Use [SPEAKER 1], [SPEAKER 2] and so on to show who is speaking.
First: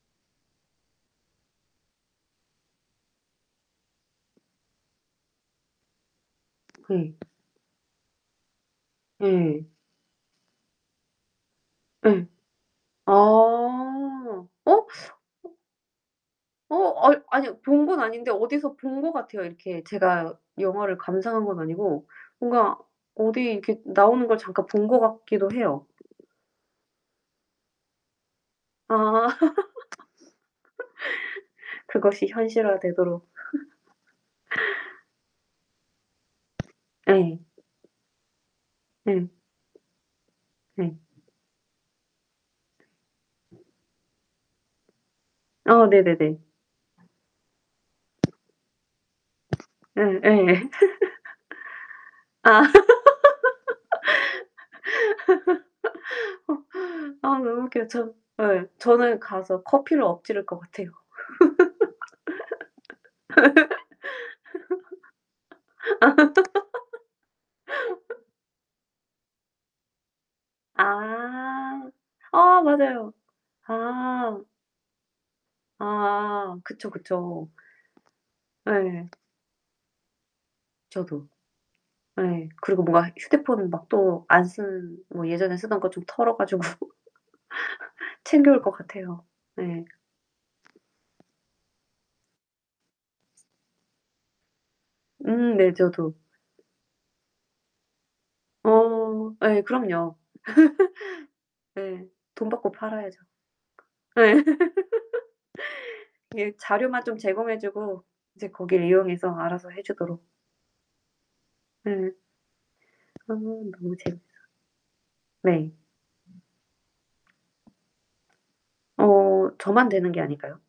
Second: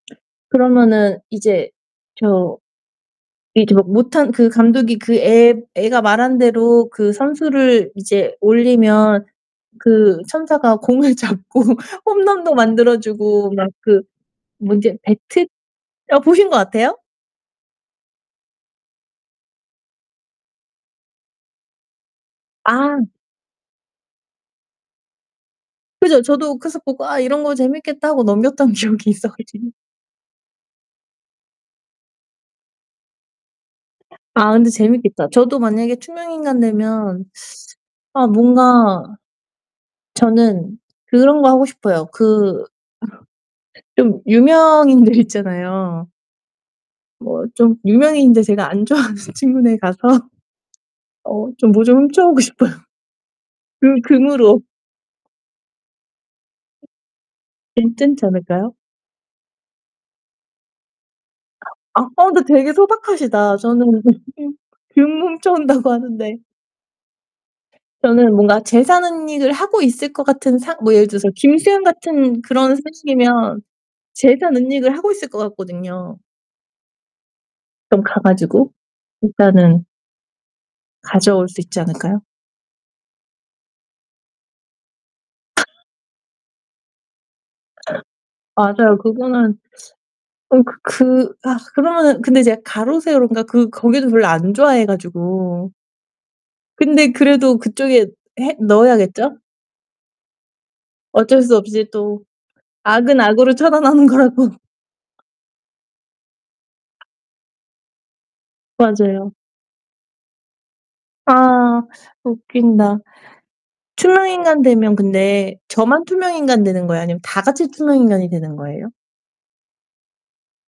[SPEAKER 1] 그러면은 이제 저 이제 막 못한 그 감독이 그 애 애가 말한 대로 그
[SPEAKER 2] 네.
[SPEAKER 1] 선수를 이제 올리면
[SPEAKER 2] 예.
[SPEAKER 1] 그 천사가 공을 잡고
[SPEAKER 2] 예.
[SPEAKER 1] 홈런도
[SPEAKER 2] 아
[SPEAKER 1] 만들어주고 막 그
[SPEAKER 2] 어?
[SPEAKER 1] 뭐
[SPEAKER 2] 어.
[SPEAKER 1] 인제 배트 어 보신 것
[SPEAKER 2] 어
[SPEAKER 1] 같아요?
[SPEAKER 2] 아이 아니 본 건 아닌데 어디서 본 것 같아요. 이렇게 제가 영화를 감상한 건 아니고 뭔가
[SPEAKER 1] 아.
[SPEAKER 2] 어디 이렇게 나오는 걸 잠깐 본 것 같기도 해요.
[SPEAKER 1] 그죠, 저도 그래서 보고 '아 이런 거 재밌겠다.' 하고 넘겼던
[SPEAKER 2] 아
[SPEAKER 1] 기억이 있어 가지고.
[SPEAKER 2] 그것이 현실화 되도록.
[SPEAKER 1] 아 근데 재밌겠다. 저도 만약에 투명인간 되면
[SPEAKER 2] 예.
[SPEAKER 1] 아 뭔가
[SPEAKER 2] 예.
[SPEAKER 1] 저는
[SPEAKER 2] 네.
[SPEAKER 1] 그런 거 하고 싶어요. 그 좀 유명인들
[SPEAKER 2] 아
[SPEAKER 1] 있잖아요.
[SPEAKER 2] 네네네.
[SPEAKER 1] 뭐 좀 유명인인데 제가 안 좋아하는 친구네 가서
[SPEAKER 2] 예예.
[SPEAKER 1] 어 좀 뭐 좀 훔쳐오고
[SPEAKER 2] 아
[SPEAKER 1] 싶어요. 금 금으로.
[SPEAKER 2] 어 어 너무 웃겨요. 전
[SPEAKER 1] 괜찮지
[SPEAKER 2] 예.
[SPEAKER 1] 않을까요?
[SPEAKER 2] 저는 가서 커피를 엎지를 것 같아요.
[SPEAKER 1] 아빠도 되게 소박하시다. 저는 금 훔쳐 온다고 하는데. 저는 뭔가 재산 은닉을 하고 있을 것 같은 상 뭐 예를 들어서 김수현
[SPEAKER 2] 아.
[SPEAKER 1] 같은
[SPEAKER 2] 아
[SPEAKER 1] 그런
[SPEAKER 2] 맞아요.
[SPEAKER 1] 소식이면
[SPEAKER 2] 아.
[SPEAKER 1] 재산 은닉을 하고 있을 것 같거든요.
[SPEAKER 2] 아 그쵸, 그쵸.
[SPEAKER 1] 좀 가 가지고
[SPEAKER 2] 예.
[SPEAKER 1] 일단은
[SPEAKER 2] 저도.
[SPEAKER 1] 가져올 수 있지 않을까요?
[SPEAKER 2] 예. 그리고 뭔가 휴대폰 막 또 안 쓰는 뭐 예전에 쓰던 거 좀 털어 가지고 챙겨올 것
[SPEAKER 1] 맞아요.
[SPEAKER 2] 같아요.
[SPEAKER 1] 그거는
[SPEAKER 2] 네.
[SPEAKER 1] 어 그 그 아 그러면은 근데 제가 가로세로인가 그 거기도 별로 안 좋아해
[SPEAKER 2] 음
[SPEAKER 1] 가지고
[SPEAKER 2] 네, 저도.
[SPEAKER 1] 근데 그래도 그쪽에 해
[SPEAKER 2] 어
[SPEAKER 1] 넣어야겠죠?
[SPEAKER 2] 예, 그럼요.
[SPEAKER 1] 어쩔 수 없이
[SPEAKER 2] 예
[SPEAKER 1] 또
[SPEAKER 2] 돈 받고 팔아야죠.
[SPEAKER 1] 악은 악으로 처단하는
[SPEAKER 2] 예.
[SPEAKER 1] 거라고.
[SPEAKER 2] 이 자료만 좀 제공해 주고 이제 거기를 이용해서
[SPEAKER 1] 맞아요.
[SPEAKER 2] 알아서 해 주도록
[SPEAKER 1] 아
[SPEAKER 2] 예.
[SPEAKER 1] 웃긴다.
[SPEAKER 2] 아 너무 재밌다.
[SPEAKER 1] 투명인간 되면 근데
[SPEAKER 2] 네.
[SPEAKER 1] 저만 투명인간이 되는 거예요? 아니면 다 같이 투명인간이 되는 거예요?
[SPEAKER 2] 음. 어 저만 되는 게 아닐까요?